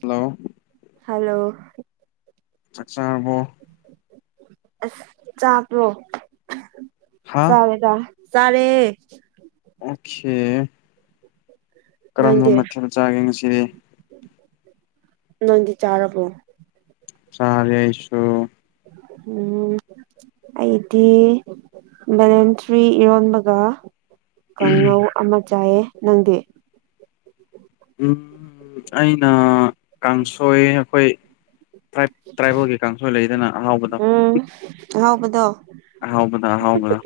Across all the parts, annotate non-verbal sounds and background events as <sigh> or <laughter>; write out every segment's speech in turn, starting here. hello hello ꯑꯆꯥꯕꯣ ꯑ ꯆꯥꯄ꯭ꯔꯣ ꯍꯥ ꯆꯔꯦꯗ ꯇꯔꯦ ꯑꯦ ꯀꯔꯝꯕ ꯃꯊꯦꯜ ꯆꯥꯒꯦ ꯉꯁꯤꯗꯤ ꯅꯗꯤ ꯆꯥꯔꯔꯕꯣ ꯆꯔꯦ ꯑꯁꯨꯣ ꯎꯝ ꯑꯩꯗꯤ ꯕꯂꯦꯟꯇ꯭ꯔꯤ ꯏꯔꯣꯟꯕꯒ ꯀꯥꯡꯉꯧ ꯑꯃ ꯆꯥꯏꯑ ꯅꯪꯗꯤ ꯎꯝ ꯑꯩꯅ ꯀꯥꯡꯁꯣꯏ ꯑꯩꯈꯣꯏ ꯇ꯭ꯔꯥꯏꯕꯦꯜꯒꯤ ꯀꯥꯡꯁꯣꯏ ꯂꯩꯗꯅ ꯑꯍꯥꯎꯕꯗ ꯍꯥꯎꯕꯗꯣ ꯍꯥꯎꯕꯗ ꯍꯥꯎꯕꯗ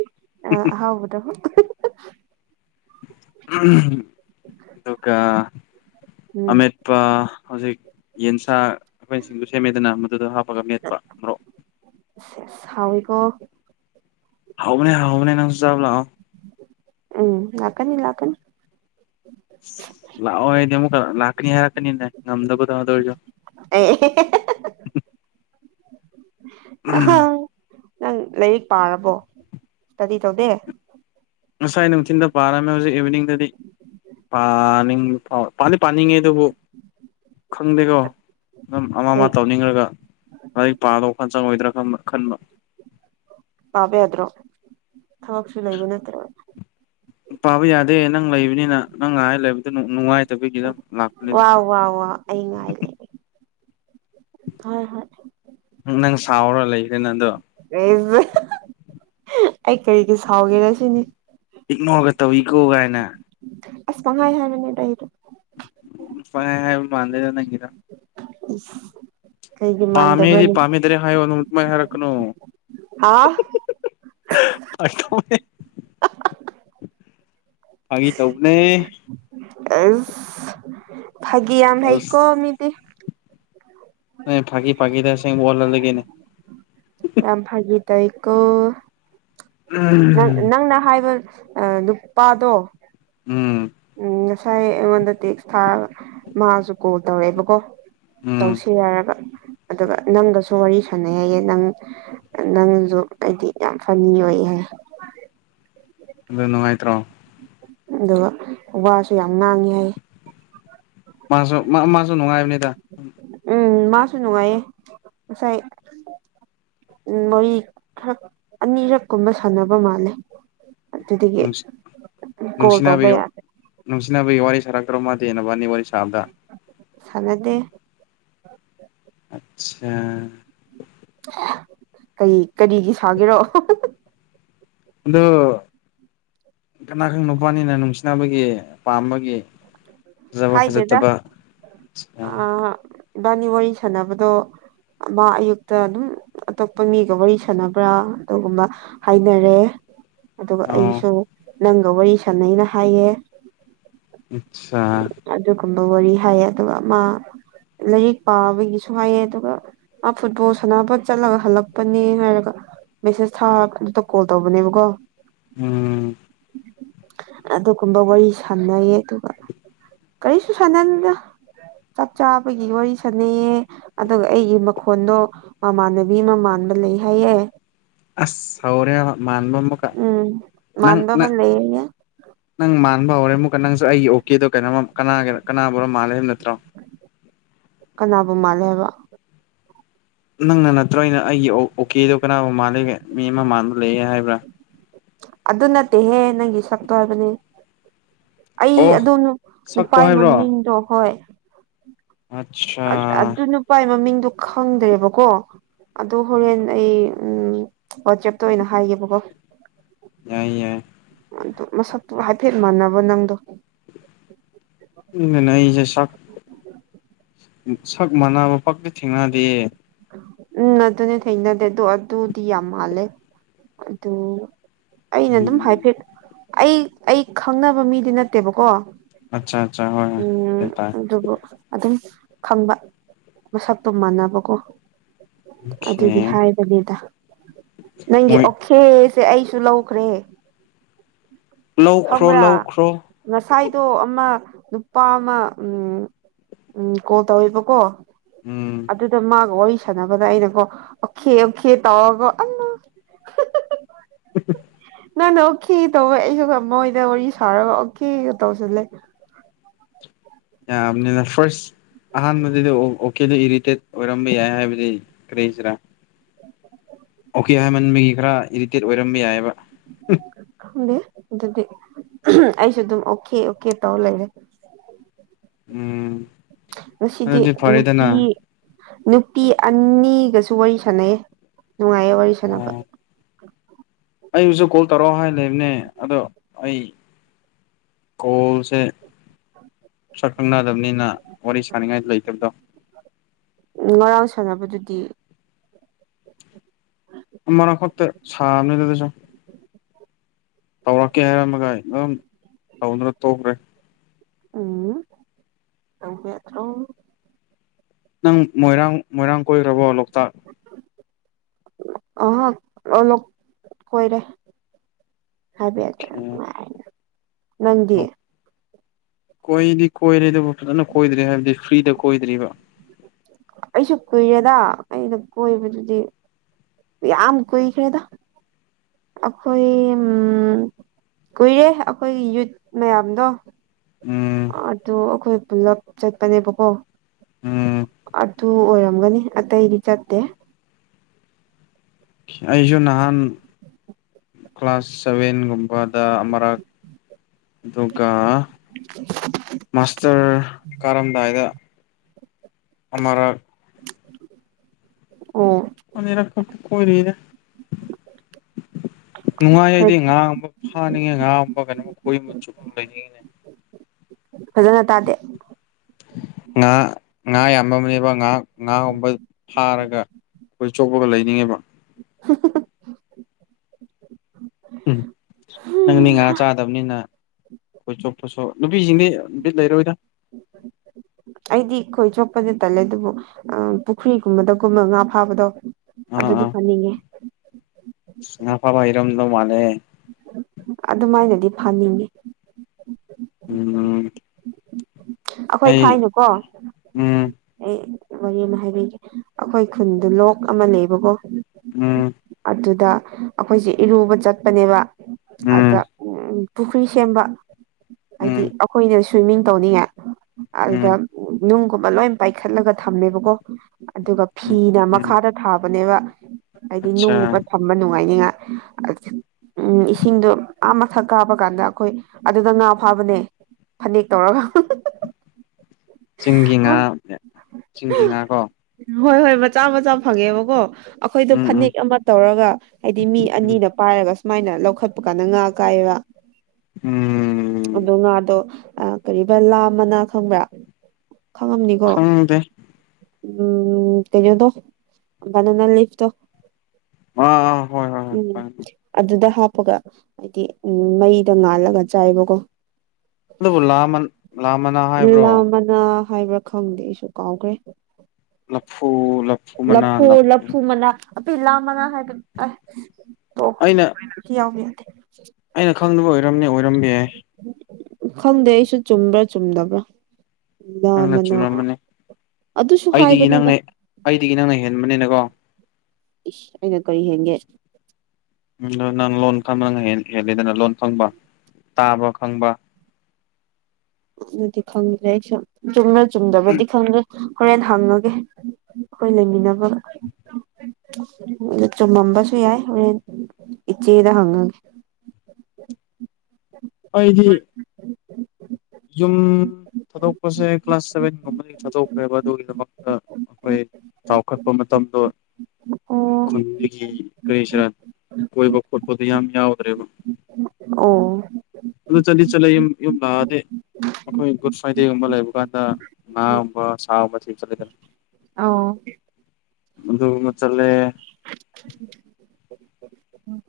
ꯑ ꯍꯥꯎꯗ ꯑꯗꯨꯒ ꯑꯗꯨꯒꯗꯨ ꯎꯝ ꯑꯃꯃꯤꯠꯄꯥ ꯍꯧꯖꯤꯛ ꯌꯦꯟꯁꯥ ꯑꯩꯈꯣꯏ ꯁꯤꯡꯗꯨ ꯁꯦꯝꯃꯦꯗꯅ ꯃꯗꯨꯗꯣ ꯍꯥꯞꯄꯒ ꯃꯦꯠꯄ ꯑꯃ꯭ꯔꯣꯛ ꯍꯥꯎꯀꯣ ꯍꯥꯎꯕꯅ ꯍ ꯍꯧꯕꯕꯅꯦꯅ ꯆꯕ ꯂ ꯎꯝ ꯂꯥꯛꯀꯅꯤ ꯏ ꯂ ꯍꯥꯀꯅꯤ ꯂꯥꯛꯑꯣ ꯑꯩꯗꯤ ꯑꯃꯨꯛ ꯂꯥꯛꯀꯅꯤ ꯍꯥꯏꯔꯛꯀꯅꯤꯅꯦ ꯉꯝꯗꯕꯗꯧꯗꯧꯔꯁꯨ <inaudible> ꯎꯝ ꯑꯍꯪ ꯅꯪ ꯂꯥꯏꯔꯤꯛ ꯄꯥꯔꯕꯣ ꯀꯗꯤ ꯇꯧꯗꯦ ꯉꯁꯥꯏ ꯅꯨꯡꯊꯤꯟꯗ ꯄꯥꯔꯝꯃꯦ ꯍꯧꯖꯤꯛ ꯏꯚꯤꯅꯤꯡꯗꯗꯤꯥꯅꯤꯡ ꯄꯥꯗꯤ ꯄꯥꯅꯤꯡꯉꯦ ꯑꯗꯨꯕ ꯈꯪꯗꯦꯀꯣ ꯑꯗꯨꯝ ꯑꯃ ꯑꯃ ꯀꯩ ꯇꯧꯅꯤꯡꯈ꯭ꯔꯒ ꯂꯥꯏꯔꯤꯛ ꯄꯥꯗꯧ ꯈ ꯆꯪꯉꯣꯏꯗ꯭ꯔꯥ ꯈꯟꯕ ꯄꯕꯦ꯭ꯔꯣ ꯊꯋꯥꯛꯁꯨ ꯂꯩ ꯂꯩꯕ ꯅꯠꯇ꯭ꯔ ꯄꯥꯕ ꯌꯥꯗꯦ ꯅꯪ ꯂꯩꯕꯅꯤꯅ ꯅꯪ ꯉꯥꯏꯍꯥꯏ ꯂꯩꯕꯗ ꯅꯨꯡꯉꯥꯏꯇꯕꯒꯤꯗꯪ ꯋꯥ ꯋꯥ ꯋꯥ ꯑ ꯉ ꯂꯩ ꯍꯣꯏ ꯍꯣꯏ ꯅꯪ ꯁꯥꯎꯔꯣ ꯂꯩꯈ꯭ꯔꯦꯅ ꯑꯗꯣ ꯑꯩ ꯀꯔꯤꯒꯤ ꯁꯥꯎꯒꯦꯔ ꯁꯤꯅꯤ ꯏꯛꯅꯣꯔꯒ ꯇꯧꯏꯀꯣ ꯀꯥꯏꯅ ꯑꯁ ꯃꯉꯥꯏ ꯍꯅꯤꯗ ꯍꯥꯏꯗ ꯃꯥꯟꯗꯗ ꯅꯪꯒꯤꯗ ꯎ ꯄꯥꯃꯤꯗꯤ ꯄꯥꯃꯤꯗꯔꯦ ꯍꯥꯏꯌꯣ ꯅꯨꯃꯤꯛꯇ ꯃꯥ ꯍꯥꯏꯔꯛꯅꯣ ꯍꯥ ꯑꯁ ꯐꯥꯒꯤ ꯇꯧꯕꯅꯦ ꯑ ꯐꯒ ꯌꯥꯝ ꯍꯥꯏꯀꯣ ꯃꯤꯗꯤ ꯑ ꯐꯥꯀꯤ ꯐꯥꯀꯤꯗ ꯁꯦꯡ ꯋꯥꯣ ꯂꯩꯒꯦꯅꯦ ꯌꯥꯝ ꯐ ꯇ ꯏꯀꯣ ꯅ ꯎꯝ ꯅꯪꯅ ꯍꯥꯏꯕ ꯅꯨꯄꯥꯗꯣ ꯎꯝ ꯎꯝ ꯉꯁꯥꯏ ꯑꯩꯉꯣꯟꯗ ꯇꯦꯛ ꯊꯥ ꯃꯥꯥꯁꯨ ꯀꯣꯜ ꯇꯧꯔꯛꯑꯦꯕꯀꯣ ꯎꯝ ꯇꯧꯁꯤꯔꯔꯒ ꯑꯗꯨꯒ ꯅꯪꯒꯁꯨ ꯋꯥꯔꯤ ꯁꯥꯟꯅꯩ ꯍꯥꯏꯌꯦ ꯅꯪ ꯅꯪꯁꯨ ꯑꯩꯗꯤ ꯌꯥꯝ ꯐꯅꯤ ꯑꯣꯏ ꯍꯥꯏ ꯑꯣ ꯅꯨꯡꯉꯥꯏꯇ꯭ꯔꯣ ꯑꯗꯨꯒ ꯋꯥꯁꯨ ꯌꯥꯝ ꯉꯥꯡꯉꯤ ꯍꯥꯏ ꯃꯥꯁꯨ ꯃꯥꯁꯨ ꯅꯨꯡꯉꯥꯏꯕꯅꯤꯗ ꯎꯝ ꯃꯥꯁꯨꯅꯅꯨꯡꯉꯥꯏꯦ ꯉꯁꯥꯏ ꯎꯝ ꯃꯣꯏ ꯈꯔꯛ ꯑꯅꯤꯔꯛ ꯀꯨꯝꯕ ꯁꯥꯟꯅꯕ ꯃꯥꯜꯂꯦ ꯑꯗꯨꯗꯒꯤ ꯅꯨꯡꯁꯤ ꯀꯣꯜ ꯇꯧꯕ ꯅꯨꯡꯁꯤꯅꯕꯒꯤ ꯌꯥꯗ꯭ꯔꯦ ꯅꯨꯡꯁꯤꯅꯕꯒꯤ ꯋꯥꯔꯤ ꯁꯥꯔꯛꯇ꯭ꯔꯣ ꯃꯥꯗꯦꯟꯅꯅꯕ ꯑꯅꯤ ꯋꯥꯔꯤ ꯁꯥꯕꯗ ꯆꯂꯗꯦ ꯑꯆꯥ ꯀꯩ ꯀꯔꯤꯒꯤ ꯁꯥꯒꯦꯔꯣ ꯑꯗ ꯀꯅꯥꯒꯪ ꯅꯨꯄꯥꯅꯤꯅ ꯅꯨꯡꯁꯤꯅꯕꯒꯤ ꯄꯥꯝꯕꯒꯤ ꯐꯖꯕ ꯍꯥꯏꯗꯦꯗ ꯐꯖꯠꯇꯕ ꯑ ꯑꯥ ꯏꯕꯥꯅꯤ ꯋꯥꯔꯤ ꯁꯥꯟꯅꯕꯗꯣ ꯃꯥ ꯑꯌꯨꯛꯇ ꯑꯗꯨꯝ ꯑꯇꯣꯞꯄ ꯃꯤꯒ ꯋꯥꯔꯤ ꯁꯥꯟꯅꯕ꯭ꯔꯥ ꯑꯗꯨꯒꯨꯝꯕ ꯍꯥꯏꯅꯔꯦ ꯑꯗꯨꯒ ꯑꯣ ꯑꯩꯁꯨ ꯅꯪꯒ ꯋꯥꯔꯤ ꯁꯥꯟꯅꯩꯅ ꯍꯥꯏꯌꯦ ꯑꯆꯥ ꯑꯗꯨꯒꯨꯝꯕ ꯋꯥꯔꯤ ꯍꯥꯏꯌꯦ ꯑꯗꯨꯒ ꯃꯥ ꯂꯥꯏꯔꯤꯛ ꯄꯥꯕꯒꯤꯁꯨ ꯍꯥꯏꯌꯦ ꯑꯗꯨꯒ ꯑ ꯐꯨꯠꯕꯣꯜ ꯁꯅꯥꯄꯣꯠ ꯆꯠꯂꯒ ꯍꯜꯂꯛꯄꯅꯦ ꯍꯥꯏꯔꯒ ꯃꯦꯁꯦꯁ ꯊꯥꯗꯨꯗ ꯀꯣꯜ ꯇꯧꯕꯅꯦꯕꯀꯣ ꯎꯝ ꯑꯗꯨꯒꯨꯝꯕ ꯋꯥꯔꯤ ꯁꯥꯟꯅꯩꯌꯦ ꯑꯗꯨꯒ ꯀꯔꯤꯁꯨ ꯁꯥꯟꯅꯗ ꯆꯞ ꯆꯥꯕꯒꯤ ꯋꯥꯔꯤ ꯁꯥꯟꯅꯩꯌꯦ ꯑꯗꯨꯒ ꯑꯩꯒꯤ ꯃꯈꯣꯟꯗꯣ ꯃꯃꯥꯟꯅꯕꯤ ꯃꯃꯥꯟ ꯂꯩ ꯍꯥꯏꯌꯦ ꯑꯁ ꯁꯥꯎꯔ ꯃꯥꯟꯕꯝ ꯃꯈꯀꯥ ꯎꯝ ꯅꯪ ꯃꯥꯟꯕ ꯑꯃ ꯅꯪ ꯂꯩꯌꯦ ꯅꯪ ꯃꯥꯟꯕ ꯍꯧꯔꯦ ꯑꯃꯨꯛꯀ ꯅꯪꯁꯨ ꯑꯩꯒꯤ ꯑꯣꯀꯦꯗꯣ ꯀꯩꯅꯣ ꯀꯅꯥ ꯀꯅꯥꯕꯨ ꯃꯥꯜꯂꯦ ꯍꯥꯏ ꯅꯠꯇ꯭ꯔꯣ ꯀꯅꯥꯕꯨ ꯃꯥꯜꯂꯦ ꯍꯥꯏꯕ ꯅꯪꯅ ꯅꯠꯇ꯭ꯔꯣꯅ ꯑꯩꯒꯤ ꯑꯣꯀꯦꯗꯣ ꯀꯅꯥꯒ ꯃꯥꯜꯂꯤꯒꯦ ꯃꯤ ꯑꯃ ꯃꯥꯟꯕ ꯂꯩꯒꯦ ꯍꯥꯏꯕ꯭ꯔꯥ ꯑꯗꯨ ꯅꯠꯇꯦꯍꯦ ꯅꯪꯒꯤ ꯁꯛꯇꯣ ꯍꯥꯏꯕꯅꯦ ꯑꯩ ꯑꯣ ꯑꯗꯨꯝ ꯅꯨꯄꯥ ꯁꯛꯇꯣ ꯍꯥꯏꯕ꯭ꯔꯣ ꯃꯃꯤꯡꯗꯣ ꯍꯣꯏ ꯑꯠꯁꯥ ꯑꯗꯨ ꯅꯨꯄꯥꯒꯤ ꯃꯃꯤꯡꯗꯣ ꯈꯪꯗ꯭ꯔꯦꯕꯀꯣ ꯑꯗꯨ ꯍꯣꯔꯦꯟ ꯑꯩ ꯎꯝ ꯋꯥꯆꯦꯞꯇ ꯑꯣꯏꯅ ꯍꯥꯏꯒꯦꯕꯀꯣ ꯌꯥꯏ ꯌꯥꯏ ꯑꯗꯨ ꯃꯁꯛꯇꯨ ꯍꯥꯏꯐꯦꯠ ꯃꯥꯟꯅꯕ ꯅꯪꯗꯣ ꯅꯁꯦ ꯁꯛ ꯁꯛ ꯃꯥꯟꯅꯕ ꯄꯥꯛꯇꯤ ꯊꯦꯡꯅꯗꯦ ꯎꯝ ꯑꯗꯨꯅꯦ ꯊꯦꯡꯅꯗꯦ ꯑꯗꯨ ꯑꯗꯨꯗꯤ ꯌꯥꯝ ꯃꯥꯜꯂꯦ ꯑꯗꯨ ꯑꯩꯅ ꯑꯗꯨꯝ ꯎꯝ ꯍꯥꯏꯐꯦꯠ ꯑꯩ ꯑꯩ ꯈꯪꯅꯕ ꯃꯤꯗꯤ ꯅꯠꯇꯦꯕꯀꯣ ꯑꯠꯆꯥ ꯑꯠꯆꯥ ꯍꯣꯏ ꯍꯣꯏ ꯎꯝ ꯒ꯭ꯌꯥꯟ ꯇꯥꯔꯦ ꯑꯗꯨꯕꯨ ꯑꯗꯨꯝ ꯈꯪꯕ ꯃꯁꯛꯇꯣ ꯃꯥꯟꯅꯕꯀꯣ ꯑꯣꯈꯦ ꯑꯗꯨꯒꯤ ꯍꯥꯏꯕꯅꯦꯗ ꯅꯪꯒꯤ ꯃꯣꯏ ꯑꯣꯈꯦꯁꯦ ꯑꯩ ꯇꯨꯍꯧꯈ꯭ꯔꯦ ꯂꯧꯈ꯭ꯔꯣ ꯂꯧꯈ꯭ꯔꯣ ꯁꯥꯏꯗꯣ ꯑꯃ ꯅꯨꯄꯥ ꯑꯃ ꯎ ꯎꯝ ꯀꯣꯜ ꯇꯧꯋꯦꯕꯀꯣ ꯎꯝ ꯑꯗꯨꯗ ꯃꯥꯒ ꯍꯣꯏꯁ ꯁꯥꯟꯅꯕꯗ ꯑꯩꯅꯀꯣ ꯑꯣꯈꯦ ꯑꯣꯛꯈꯦ ꯇꯧꯔꯒꯣ ꯑ <inaudible> ꯉꯥꯟꯗ ꯑꯣꯀꯦ ꯇꯧꯋꯦ ꯑꯩꯁꯨ ꯃꯣꯏꯗ ꯋꯥꯔꯤ ꯁꯥꯔꯒ ꯑꯣꯀꯦꯒ ꯇꯧꯁꯤꯜꯂꯦ ꯌꯥꯅꯤꯅ ꯐꯥꯔꯁ ꯑꯍꯥꯟꯕꯗꯗꯤ ꯑꯣꯀꯦꯗꯣ ꯏꯔꯤꯇꯦꯠ ꯑꯣꯏꯔꯝꯕ ꯌꯥꯏ ꯍꯥꯏꯕꯗꯤ ꯀꯔꯤꯁꯤꯔꯥ ꯈꯟꯕꯒꯤ ꯈꯔ ꯏꯔꯤꯇꯦꯠ ꯑꯣꯏꯔꯝꯕ ꯌꯥꯏꯑꯕ ꯑꯗꯨꯗꯤ ꯑꯩꯁꯨ ꯑꯗꯨꯝ ꯑꯣꯀꯦ ꯑꯣꯀꯦ ꯇꯧ ꯂꯩꯔꯦ ꯎꯝ ꯉꯁꯤꯗꯤ ꯑꯗꯨꯗꯤ ꯐꯔꯦꯗꯅ ꯅꯨꯄꯤ ꯅꯨꯄꯤ ꯑꯅꯤꯒꯁꯨ ꯋꯥꯔꯤ ꯁꯥꯟꯅꯩ ꯅꯨꯡꯉꯥꯏꯌꯦ ꯋꯥꯔꯤ ꯁꯅꯕ ꯑ ꯑꯣ ꯑꯩꯕꯨꯁꯨ ꯀꯣꯜ ꯇꯧꯔꯛꯑꯣ ꯍꯥꯏ ꯂꯩꯕꯅꯦ ꯑꯗꯣ ꯑꯩ ꯀꯣꯜꯁꯦ ꯁꯛ ꯈꯪꯅꯗꯕꯅꯤꯅ ꯋꯥꯔꯤ ꯁꯅꯤꯡꯉꯥꯏ ꯂꯩꯇꯕꯗꯣ ꯎ ꯉꯔꯥꯡ ꯁꯥꯟꯅꯕꯗꯨꯗꯤ ꯃꯅ ꯈꯠꯇ ꯁꯝꯅꯤꯗꯗꯁ ꯇꯧꯔꯛꯀꯦ ꯍꯥꯏꯔꯝꯃꯒ ꯑꯗꯨꯝ ꯇꯧꯗꯨꯅ ꯇ ꯊꯣꯛꯈ꯭ꯔꯦ ꯎꯝꯣ ꯅꯪ ꯃꯣꯏꯔꯥꯡ ꯃꯣꯏꯔꯥꯡ ꯀꯣꯏꯈ꯭ꯔꯔꯕꯣ ꯂꯣꯛꯇꯥꯛ ꯑꯍ ꯑꯣꯂꯞ ꯀꯔ ꯍꯥꯏꯕꯠꯇꯅ ꯀꯣꯏꯗꯤ ꯀꯣꯏꯔ ꯑꯗꯨꯕꯨ ꯐꯖꯅ ꯀꯣꯏꯗ꯭ꯔꯦ ꯍꯥꯏꯕꯗꯤ ꯐ꯭ꯔꯤꯗ ꯀꯣꯏꯗ꯭ꯔꯤꯕ ꯑꯩꯁꯨ ꯀꯨꯏꯔꯦꯗ ꯑꯩꯅ ꯀꯣꯏꯕꯗꯨꯗꯤ ꯌꯥꯝ ꯀꯣꯏ ꯀ꯭ꯔꯦꯗ ꯑꯩꯈꯣꯏ ꯀꯨꯏꯔꯦ ꯑꯩꯈꯣꯏꯒꯤ ꯌꯨꯠ ꯃꯌꯥꯝꯗꯣ ꯎꯝ ꯑꯗꯨ ꯑꯩꯈꯣꯏ ꯄꯨꯂꯞ ꯆꯠꯄꯅꯦꯕꯀꯣ ꯎꯝ ꯑꯗꯨ ꯑꯣꯏꯔꯝꯒꯅꯤ ꯑꯇꯩꯗꯤ ꯆꯠꯇꯦ ꯑꯩꯁꯨ ꯅꯍꯥꯟ ꯀ꯭ꯂꯥꯁ ꯁꯚꯦꯟꯒꯨꯝꯕꯗ ꯑꯃꯔꯛ ꯑꯗꯨꯒ ꯃꯥꯁꯇꯔ ꯀꯥꯔꯝꯗꯥꯏꯗ ꯑꯔ ꯑꯣ ꯑꯅꯤꯔ ꯈ ꯀꯣꯏꯔꯗ ꯅꯨꯡꯉꯥꯏ ꯑꯩꯗꯤ ꯉꯥ ꯑꯃ ꯐꯥꯅꯤꯡꯉꯦ ꯉꯥꯕ ꯀꯩꯅꯣꯝ ꯀꯣꯏꯕ ꯆꯨꯞ ꯂꯩꯅꯤꯡꯉꯤꯅꯦ ꯐꯖꯅ ꯇꯥꯗꯦ ꯉꯥ ꯉꯥ ꯌꯥꯝꯕ ꯑꯃꯅꯦꯕ ꯉꯍ ꯉꯥꯒꯨꯝꯕ ꯐꯥꯔꯒ ꯑꯩꯈꯣꯏ ꯆꯣꯛꯄꯒ ꯂꯩꯅꯤꯡꯉꯦꯕ <unintelligible> ꯎꯝ ꯅꯪ ꯃꯤ ꯉꯥ ꯆꯥꯗꯕꯅꯤꯅ ꯑꯩꯣꯏ ꯆꯣꯣꯠꯁꯨ ꯅꯨꯄꯤꯁꯤꯡꯗꯤ ꯅꯨꯄꯤꯠ ꯂꯩꯔꯣꯏꯗ ꯎꯝ ꯑꯩꯗꯤꯈꯣꯏ ꯆꯣꯄꯗꯤ ꯇꯜꯂꯦ ꯑꯗꯨꯕꯨ ꯄꯨꯈ꯭ꯔꯤꯒꯨꯝꯕꯗꯒꯨꯝꯕ ꯉꯥ ꯐꯥꯕꯗꯣ ꯑꯗꯤ ꯐꯅꯤꯡꯉ ꯉ ꯐꯕ ꯏꯔꯝꯗꯧ ꯃꯥꯅꯦꯦ ꯑꯗꯨꯃꯥꯏꯅꯗꯤ ꯐꯅꯤꯡꯉꯤ ꯎꯝ ꯑꯩꯈꯣꯏ ꯑꯩ ꯊꯥꯏꯅꯨꯀꯣ ꯎꯝ ꯑꯩ ꯋꯥꯔꯤ ꯑꯃ ꯍꯥꯏꯕꯤꯒꯦ ꯑꯩꯈꯣꯏ ꯈꯨꯟꯗꯨ ꯂꯣꯛ ꯑꯃ ꯂꯩꯕꯀꯣ ꯎꯝ ꯑꯗꯨꯗ ꯑꯩꯈꯣꯏꯁꯦ ꯏꯔꯨꯕ ꯆꯠꯄꯅꯦꯕ ꯑꯗ ꯎꯝ ꯎꯝ ꯄꯨꯈ꯭ꯔꯤ ꯁꯦꯝꯕ ꯍꯥꯏꯗꯤ ꯎꯝ ꯑꯩꯈꯣꯏꯅ ꯁ꯭ꯋꯤꯝꯃꯤꯡ ꯇꯧꯅꯤꯡꯉꯥꯏ ꯑꯗꯨꯗ ꯎꯝ ꯅꯨꯡꯒꯨꯝꯕ ꯂꯣꯏ ꯄꯥꯏꯈꯠꯂꯒ ꯊꯝꯃꯦꯕꯀꯣ ꯑꯗꯨꯒ ꯎꯝ ꯐꯤꯅ ꯎꯝ ꯃꯈꯥꯗ ꯊꯥꯕꯅꯦꯕ ꯍꯥꯏꯗꯤ ꯑꯠꯆꯥ ꯅꯨꯡꯉꯨꯕ ꯊꯝꯕ ꯅꯨꯡꯉꯥꯏꯅꯤꯉꯥꯏ ꯎꯝ ꯏꯁꯤꯡꯗꯣ ꯑꯥ ꯃꯊꯛ ꯀꯥꯞꯕ ꯀꯥꯟꯗ ꯑꯩꯈꯣꯏ ꯑꯗꯨꯗ ꯉ ꯐꯥꯕꯅꯦ ꯐꯅꯦꯛ ꯇꯧꯔꯒ ꯆꯤꯡꯒꯤ ꯉꯥ ꯆꯤꯡꯒꯤ ꯉꯥ ꯀꯣ ꯍꯣꯏ ꯍꯣꯏ ꯃꯆꯥ ꯃꯆꯥ ꯐꯪꯉꯦꯕꯀꯣ ꯑꯩꯈꯣꯏꯗꯣ ꯎꯝ ꯎꯝ ꯐꯅꯦꯛ ꯑꯃ ꯇꯧꯔꯒ ꯍꯥꯏꯗꯤ ꯃꯤ ꯎꯝ ꯑꯅꯤꯅ ꯄꯥꯏꯔꯒ ꯁꯨꯃꯥꯏꯅ ꯂꯧꯈꯠꯄ ꯀꯥꯟꯗ ꯉꯥ ꯀꯥꯏꯌꯦꯕ ꯎꯝ ꯑꯗꯣ ꯉꯥꯗꯣ ꯑ ꯀꯔꯤꯕ ꯂꯥ ꯃꯅꯥ ꯈꯪꯕ꯭ꯔꯥ ꯈꯪꯉꯝꯅꯤꯀꯣ ꯈꯪꯗꯦ ꯎꯝ ꯀꯩꯅꯣꯗꯣꯕꯥꯅꯅ ꯂꯤꯐꯇ ꯑꯥ ꯍꯣꯏ ꯍꯣꯏ ꯍꯣꯏ ꯎꯝ ꯑꯗꯨꯗ ꯍꯥ ꯑꯗꯨꯒ ꯍꯥꯏꯗꯤ ꯎꯝ ꯃꯩꯗ ꯉꯥꯜꯂꯒ ꯆꯥꯏꯕꯀꯣ ꯑꯗꯨꯕꯨ ꯂꯥ ꯂꯥ ꯃꯅꯥ ꯍꯥꯏꯕ꯭ꯔꯣ ꯑ ꯍꯥꯏꯕ꯭ꯔꯥ ꯈꯪꯗꯦ ꯑꯩꯁꯨ ꯀꯥꯎꯈ꯭ꯔꯦ ꯂꯐꯨ ꯂꯐꯨ ꯃꯅꯥ ꯂꯐꯨ ꯑꯄꯤꯤꯂ ꯃꯅ ꯍꯥꯏ ꯑꯣ ꯑꯩꯅ ꯌꯥꯎꯒ ꯑꯩꯅ ꯈꯪꯗꯕ ꯑꯣꯏꯔꯝꯅꯤ ꯑꯣꯏꯔꯝꯕ ꯌꯥꯏ ꯈꯪꯗꯦ ꯑꯩꯁꯨ ꯆꯨꯝꯕ꯭ꯔꯥ ꯆꯨꯝꯗꯕ꯭ꯔꯥ ꯂꯥ ꯅꯪꯅ ꯃꯅꯥ ꯆꯨꯝꯂꯝꯝꯕꯅꯤ ꯑꯗꯨꯁꯨ ꯑꯩꯗꯒꯤ ꯍꯥꯏꯕꯅꯤꯗ ꯅꯪꯅ ꯑꯩꯗꯒꯤ ꯅꯪꯅ ꯍꯦꯟꯕꯅꯤꯅꯀꯣ ꯏꯁ ꯑꯩꯅ ꯀꯔꯤ ꯍꯦꯟꯒꯦ ꯍꯦꯕꯤꯗꯅ ꯂꯣꯟ ꯐꯪꯕ ꯇꯥꯕ ꯈꯪꯕ ꯑꯗꯨꯗꯤ ꯈꯪꯗ꯭ꯔꯦ ꯑꯩꯨꯝ ꯆꯨꯝꯅ ꯆꯨꯝꯗꯕꯗꯤ ꯈꯪꯗ꯭ꯔꯦ ꯍꯣꯔꯦꯟ ꯍꯪꯉꯒꯦ ꯑꯩꯈꯣꯏ ꯂꯩꯃꯤꯟꯅꯕ ꯑꯣ ꯆꯃꯝꯕꯁꯁꯨ ꯌꯥ ꯍ ꯏꯆꯦꯗ ꯍꯥꯡꯒ ꯑꯩꯣꯏꯗꯤ ꯎꯝ ꯌꯨꯝ ꯊꯥꯗꯣꯛꯄꯁꯦ ꯀ꯭ꯂꯥꯁ ꯁꯚꯦꯟꯒꯨꯝꯕꯗꯒꯤ ꯊꯥꯗꯣꯛꯈ꯭ꯔꯦꯕ ꯑꯗꯨꯒꯤꯗꯃꯛꯇ ꯑꯩꯈꯣꯏ ꯆꯥꯎꯈꯠꯄ ꯃꯇꯝꯗꯣ ꯑꯣ ꯈꯨꯟꯗꯒꯤ ꯀꯔꯤꯁꯤꯔꯥ ꯀꯣꯏꯕ ꯈꯣꯠꯄꯗꯨ ꯌꯥꯝ ꯌꯥꯎꯗ꯭ꯔꯦꯕ ꯑꯣ ꯑꯗꯨ ꯆꯂꯤ ꯆꯂꯨꯝ ꯌ ꯂꯗꯦ ꯑꯩꯈꯣꯏ ꯒꯨꯗ ꯐ꯭ꯔꯥꯏꯗꯦꯒꯨꯝꯕ ꯂꯩꯕ ꯀꯥꯟꯗ ꯉꯥꯒꯨꯝꯕ ꯁꯥꯒꯨꯝꯕ ꯊꯦꯡ ꯆꯠꯂꯦꯗꯅ ꯑ ꯃꯗꯨ ꯃꯆꯥꯂꯦ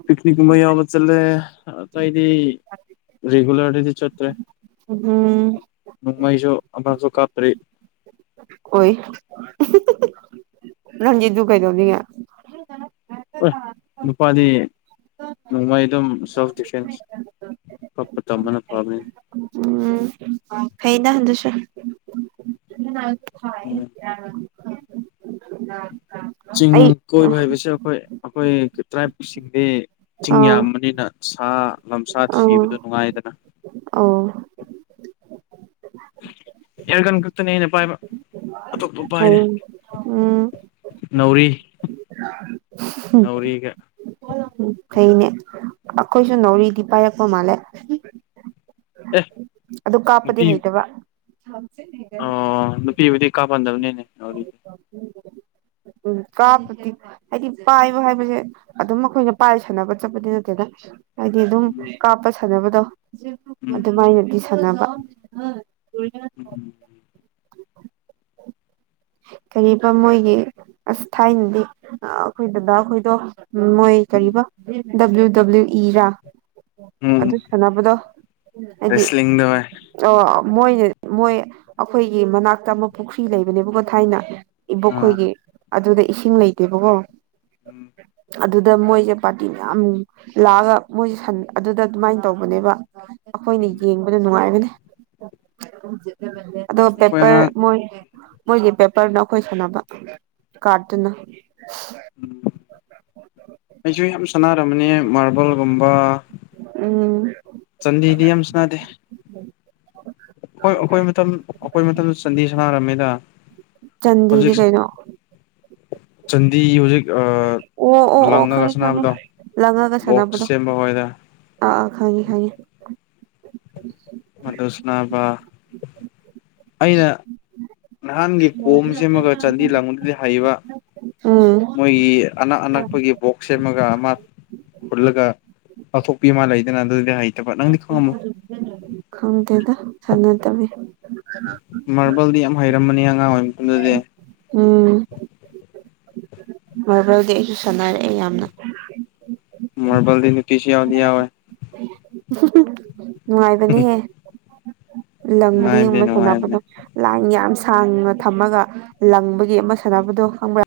ꯄꯤꯛꯅꯤꯛ ꯀꯨꯝꯕ ꯌꯥꯕ ꯆꯜꯦ ꯑ ꯏꯗꯤ ꯔꯦꯒꯨꯂꯔꯗꯤ ꯆꯠꯇ꯭ꯔꯦ ꯎꯝ ꯃꯩꯁꯨ ꯑꯐꯥꯡꯁꯨ ꯀꯥꯞꯇ꯭ꯔꯔꯤ ꯑꯣꯏꯣꯏ ꯔꯟꯖꯤꯗꯨꯕꯨ ꯀꯩꯗꯧꯅꯤ ꯌꯥ ꯅꯨꯄꯥꯗꯤ ꯅꯣꯡꯃꯩ ꯑꯗꯨꯝ ꯁꯦꯜꯐ ꯗꯤꯐꯦꯟꯁ ꯄꯄ ꯇꯃꯅ ꯐꯥꯕꯅꯤ ꯈꯩ ꯅꯍꯗꯨ ꯁ ꯎꯝ ꯍꯥꯏꯥꯏ ꯆꯤꯡ ꯑꯩ ꯑꯥ ꯀꯣꯏꯕ ꯍꯥꯏꯕꯁꯦ ꯑꯩꯈꯣꯏ ꯑꯩꯈꯣꯏ ꯇ꯭ꯔꯥꯏꯕꯁꯤꯡꯗꯤ ꯆꯤꯡ ꯑꯥ ꯌꯥꯝꯕꯅꯤꯅ ꯁꯥ ꯂꯝꯁꯥ ꯑꯣ ꯊꯤꯕꯗꯨ ꯅꯨꯡꯉꯥꯏꯗꯅ <inaudible> ꯑꯣ ꯌꯥꯔ ꯀꯟ ꯈꯛꯇꯅꯦ ꯑꯩꯅ ꯄꯥꯏꯕ ꯑꯇꯣꯞꯄ ꯄꯥꯏꯗ ꯐꯩ ꯎꯝ ꯅꯥꯎꯔꯤ ꯅꯥꯎꯔꯤꯒ ꯀꯩꯅꯦ ꯑꯩꯈꯣꯏꯁꯨ ꯅꯧꯔꯤ ꯗꯤꯄꯥꯥꯏꯔꯀꯣ ꯃꯥꯜꯦ ꯑꯦ ꯑꯗꯨ ꯀꯥꯞꯄꯗꯤ ꯅꯨꯄꯤ ꯍꯩꯇꯕ ꯀꯥ ꯄꯥꯟꯗꯕꯅꯦꯅꯦꯔꯤꯗꯤ ꯀꯥꯕꯗꯤ ꯍꯥꯏꯗꯤ ꯄꯥꯏꯕ ꯍꯥꯏꯕꯁꯦ ꯑꯗꯨꯝ ꯑꯩꯈꯣꯏꯅ ꯄꯥꯏ ꯁꯥꯟꯅꯕ ꯆꯠꯄꯗꯤ ꯅꯠꯇꯦꯗ ꯍꯥꯏꯗꯤ ꯑꯗꯨꯝ ꯎꯝ ꯀꯥꯞꯄ ꯁꯥꯟꯅꯕꯗꯣ ꯎꯝ ꯑꯗꯨꯃꯥꯏꯅꯗꯤ ꯁꯥꯟꯅꯕ ꯎꯝ ꯀꯔꯤꯕ ꯃꯣꯏꯒꯤ ꯑꯁ ꯊꯥꯏꯅꯗꯤ ꯑꯩꯈꯣꯏꯗꯨꯗ ꯑꯩꯈꯣꯏꯗꯣ ꯎꯝ ꯃꯣꯏ ꯀ ꯎꯝ ꯗꯕ꯭ꯂꯤꯎ ꯗꯕꯂꯤꯎ ꯏꯔ ꯎꯝ ꯑꯗꯨ ꯁꯥꯟꯅꯕꯗꯣ ꯍꯥꯏꯗꯤ ꯔꯦꯁꯂꯤꯡꯗ ꯍꯣꯏ ꯑꯣ ꯃꯣꯏꯅ ꯃꯣꯏ ꯑꯩꯈꯣꯏꯒꯤ ꯃꯅꯥꯛꯇ ꯑꯃꯨꯛ ꯄꯨꯈ꯭ꯔꯤ ꯂꯩꯕꯅꯦꯕꯀꯣ ꯊꯥꯏꯅ ꯑꯥ ꯏꯕꯣꯛꯈꯣꯏꯒꯤ ꯑꯗꯨꯗ ꯏꯁꯤꯡ ꯂꯩꯇꯦꯕꯀꯣ ꯎꯝ ꯑꯗꯨꯗ ꯃꯣꯏꯁꯦ ꯄꯥꯔꯇꯤ ꯃꯌꯥꯝ ꯂꯥꯛꯑꯒ ꯃꯣꯏꯁꯦꯟ ꯑꯗꯨꯗ ꯑꯗꯨꯃꯥꯏꯅ ꯇꯧꯕꯅꯦꯕ ꯑꯩꯈꯣꯏꯅ ꯎꯝ ꯌꯦꯡꯕꯗ ꯅꯨꯡꯉꯥꯏꯒꯅꯤ ꯑꯗꯣ ꯑꯩꯈꯣꯏ ꯄꯦꯄꯔ ꯑꯉꯥꯡ ꯃꯣꯏ ꯃꯣꯏꯒꯤ ꯄꯦꯄꯔꯅ ꯑꯩꯈꯣꯏ ꯁꯥꯟꯅꯕ ꯀꯥꯔꯠꯇꯨꯅ ꯎꯝ ꯑꯩꯁꯨ ꯌꯥꯝ ꯁꯥꯟꯅꯔꯝꯃꯅꯤ ꯃꯥꯔꯕꯜꯒꯨꯝꯕ ꯎꯝ ꯆꯗꯤ ꯅꯤꯌꯝꯁꯅꯗꯦ ꯍꯣꯏ ꯑꯩꯈꯣꯏ ꯃꯇꯝ ꯑꯩꯈꯣꯏ ꯃꯇꯝꯗ ꯆꯟꯗꯤ ꯁꯅꯥꯔꯝꯃꯤꯗ ꯆꯟꯗꯤꯗꯤ ꯀꯩꯅꯣ ꯆꯟꯗꯤ ꯍꯧꯖꯤꯦ ꯑꯣ ꯑꯣ ꯑꯣ ꯈꯪꯉꯦ ꯈꯪꯉꯦ ꯂꯪꯉꯒ ꯕꯣꯛꯁ ꯁꯥꯟꯅꯕꯗꯣ ꯁꯦꯝꯕ ꯍꯣꯏꯗ ꯑꯥ ꯑꯥ ꯈꯪꯉꯦ ꯈꯪꯉꯦ ꯃꯗꯨꯁꯅꯥꯕ ꯑꯩꯅ ꯅꯍꯥꯟꯒꯤ ꯀꯣꯝ ꯁꯦꯝꯃꯒ ꯆꯥꯟꯗꯤ ꯂꯪꯕꯗꯨꯗꯤ ꯍꯩꯕ ꯎꯝ ꯃꯣꯏꯒꯤ ꯑꯅꯛ ꯑꯅꯛꯄꯒꯤ ꯕꯣꯛ ꯁꯦꯝꯃꯒ ꯑꯃ ꯍꯨꯜꯂꯒ ꯂꯧꯊꯣꯛꯄꯤ ꯑꯃ ꯂꯩꯗꯅ ꯑꯗꯨꯗꯤ ꯍꯥꯏ ꯈꯪꯗꯦꯗ ꯁꯅ ꯇꯃꯦ ꯃꯥꯔꯕꯜꯗꯤ ꯌꯥꯝ ꯍꯩꯔꯝꯕꯅꯤ ꯑꯉꯥꯡ ꯑꯣꯏꯔꯤ ꯃꯐꯝꯗꯗꯤ ꯎꯝ ꯃꯥꯔꯕꯜꯗꯤ ꯑꯩꯁꯨ ꯁꯥꯟꯅꯔꯛꯑꯦ ꯌꯥꯝꯅ ꯃꯣꯔꯕꯜꯗꯗꯤ ꯄꯤꯁꯤ ꯌꯥꯎꯗ ꯑꯣꯏꯋ ꯅꯨꯡꯉꯥꯏꯕꯅꯦꯍꯦ ꯅꯨꯡꯉꯥꯏꯕꯅꯦ ꯂꯪꯕꯤꯕ ꯅꯨꯡꯉꯥꯏꯕꯅꯦ ꯁꯥꯟꯅꯕꯗꯣ ꯂꯥꯏ ꯌꯥꯝ ꯁꯥꯡꯅ ꯊꯝꯃꯒ ꯂꯪꯕꯒꯤ ꯑꯃ ꯁꯥꯟꯅꯕꯗꯣ ꯈꯪꯕ꯭ꯔꯥ